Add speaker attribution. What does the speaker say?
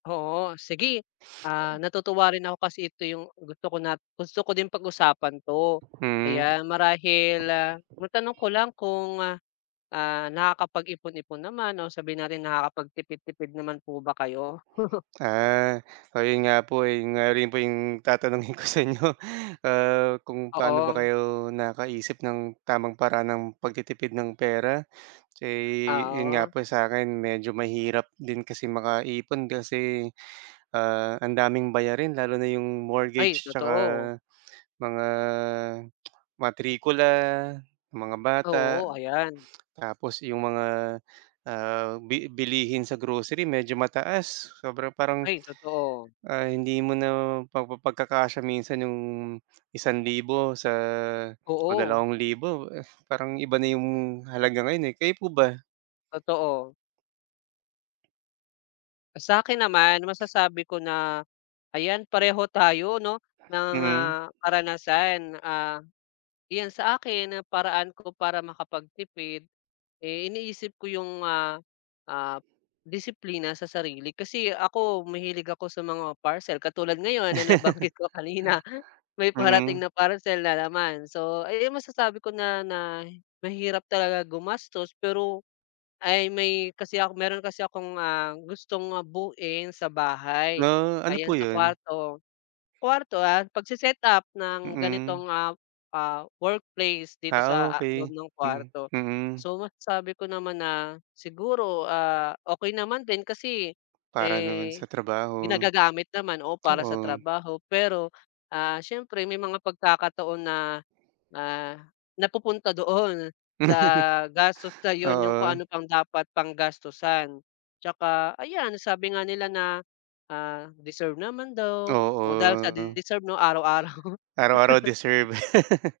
Speaker 1: Oo sige, ah, natutuwa rin ako kasi ito yung gusto ko na gusto ko din pag-usapan 'to
Speaker 2: Mm.
Speaker 1: kaya marahil, ah, matanong ko lang kung, ah, nakakapag-ipon-ipon naman o sabihin natin nakakapagtipid-tipid naman po ba kayo?
Speaker 2: Ah, o yun nga po, eh, yun nga rin po yung tatanungin ko sa inyo, ah, kung paano ba
Speaker 1: Oo.
Speaker 2: kayo nakaisip ng tamang paraan ng pagtitipid ng pera. Eh, yun nga
Speaker 1: Oo.
Speaker 2: po sa'kin medyo mahirap din kasi makaipon kasi, ah, ang daming bayarin lalo na yung
Speaker 1: Ay
Speaker 2: mortgage tsaka
Speaker 1: totoo.
Speaker 2: mga matrikula, mga bata,
Speaker 1: Oo ayan.
Speaker 2: tapos yung mga, ah, bi bilihin sa grocery medyo mataas sobra parang,
Speaker 1: Ay totoo.
Speaker 2: ah, hindi mo na pagpapagkakasya minsan yung 1,000 sa o
Speaker 1: Oo.
Speaker 2: 2,000, eh, parang iba na yung halaga ngayon, eh, kayo po ba?
Speaker 1: Totoo. Ah, sa'kin naman masasabi ko na ayan pareho tayo 'no ng,
Speaker 2: Mhm.
Speaker 1: ah, karanasan, ah, iyan sa akin ang paraan ko para makapagtipid, eh, iniisip ko yung, ah, ah, disiplina sa sarili. Kasi ako mahilig ako sa mga parcel katulad ngayon na nabanggit ko kanina may
Speaker 2: Mm.
Speaker 1: parating na parcel na naman. So ay ay masasabi ko na na mahirap talaga gumastos pero, ay may kasi ako meron kasi akong, ah, gustong buoin sa bahay,
Speaker 2: Mga, ano
Speaker 1: ayan
Speaker 2: po
Speaker 1: sa
Speaker 2: 'yon?
Speaker 1: kuwarto, kuwarto, ah, pagse-setup ng
Speaker 2: Mm
Speaker 1: ganitong, ah, ah, workplace dito
Speaker 2: Ah,
Speaker 1: sa, ah, loob
Speaker 2: okey,
Speaker 1: ng
Speaker 2: mm
Speaker 1: kuwarto
Speaker 2: mm.
Speaker 1: so masasabi sabi ko naman na siguro, ah, okey naman din kasi,
Speaker 2: Para naman sa
Speaker 1: eh,
Speaker 2: trabaho.
Speaker 1: ginagagamit naman o para sa
Speaker 2: Oo.
Speaker 1: trabaho pero, ah, siyempre may mga pagkakataon na, ah, napupunta doon sa gastos, sa yun yung kung ano
Speaker 2: Oo.
Speaker 1: pang dapat pang gastusan. Tsaka ayan sabi nga nila na, ah, deserve naman daw o dahil sa
Speaker 2: Oo.
Speaker 1: deserve 'no araw araw.
Speaker 2: Araw-araw deserve.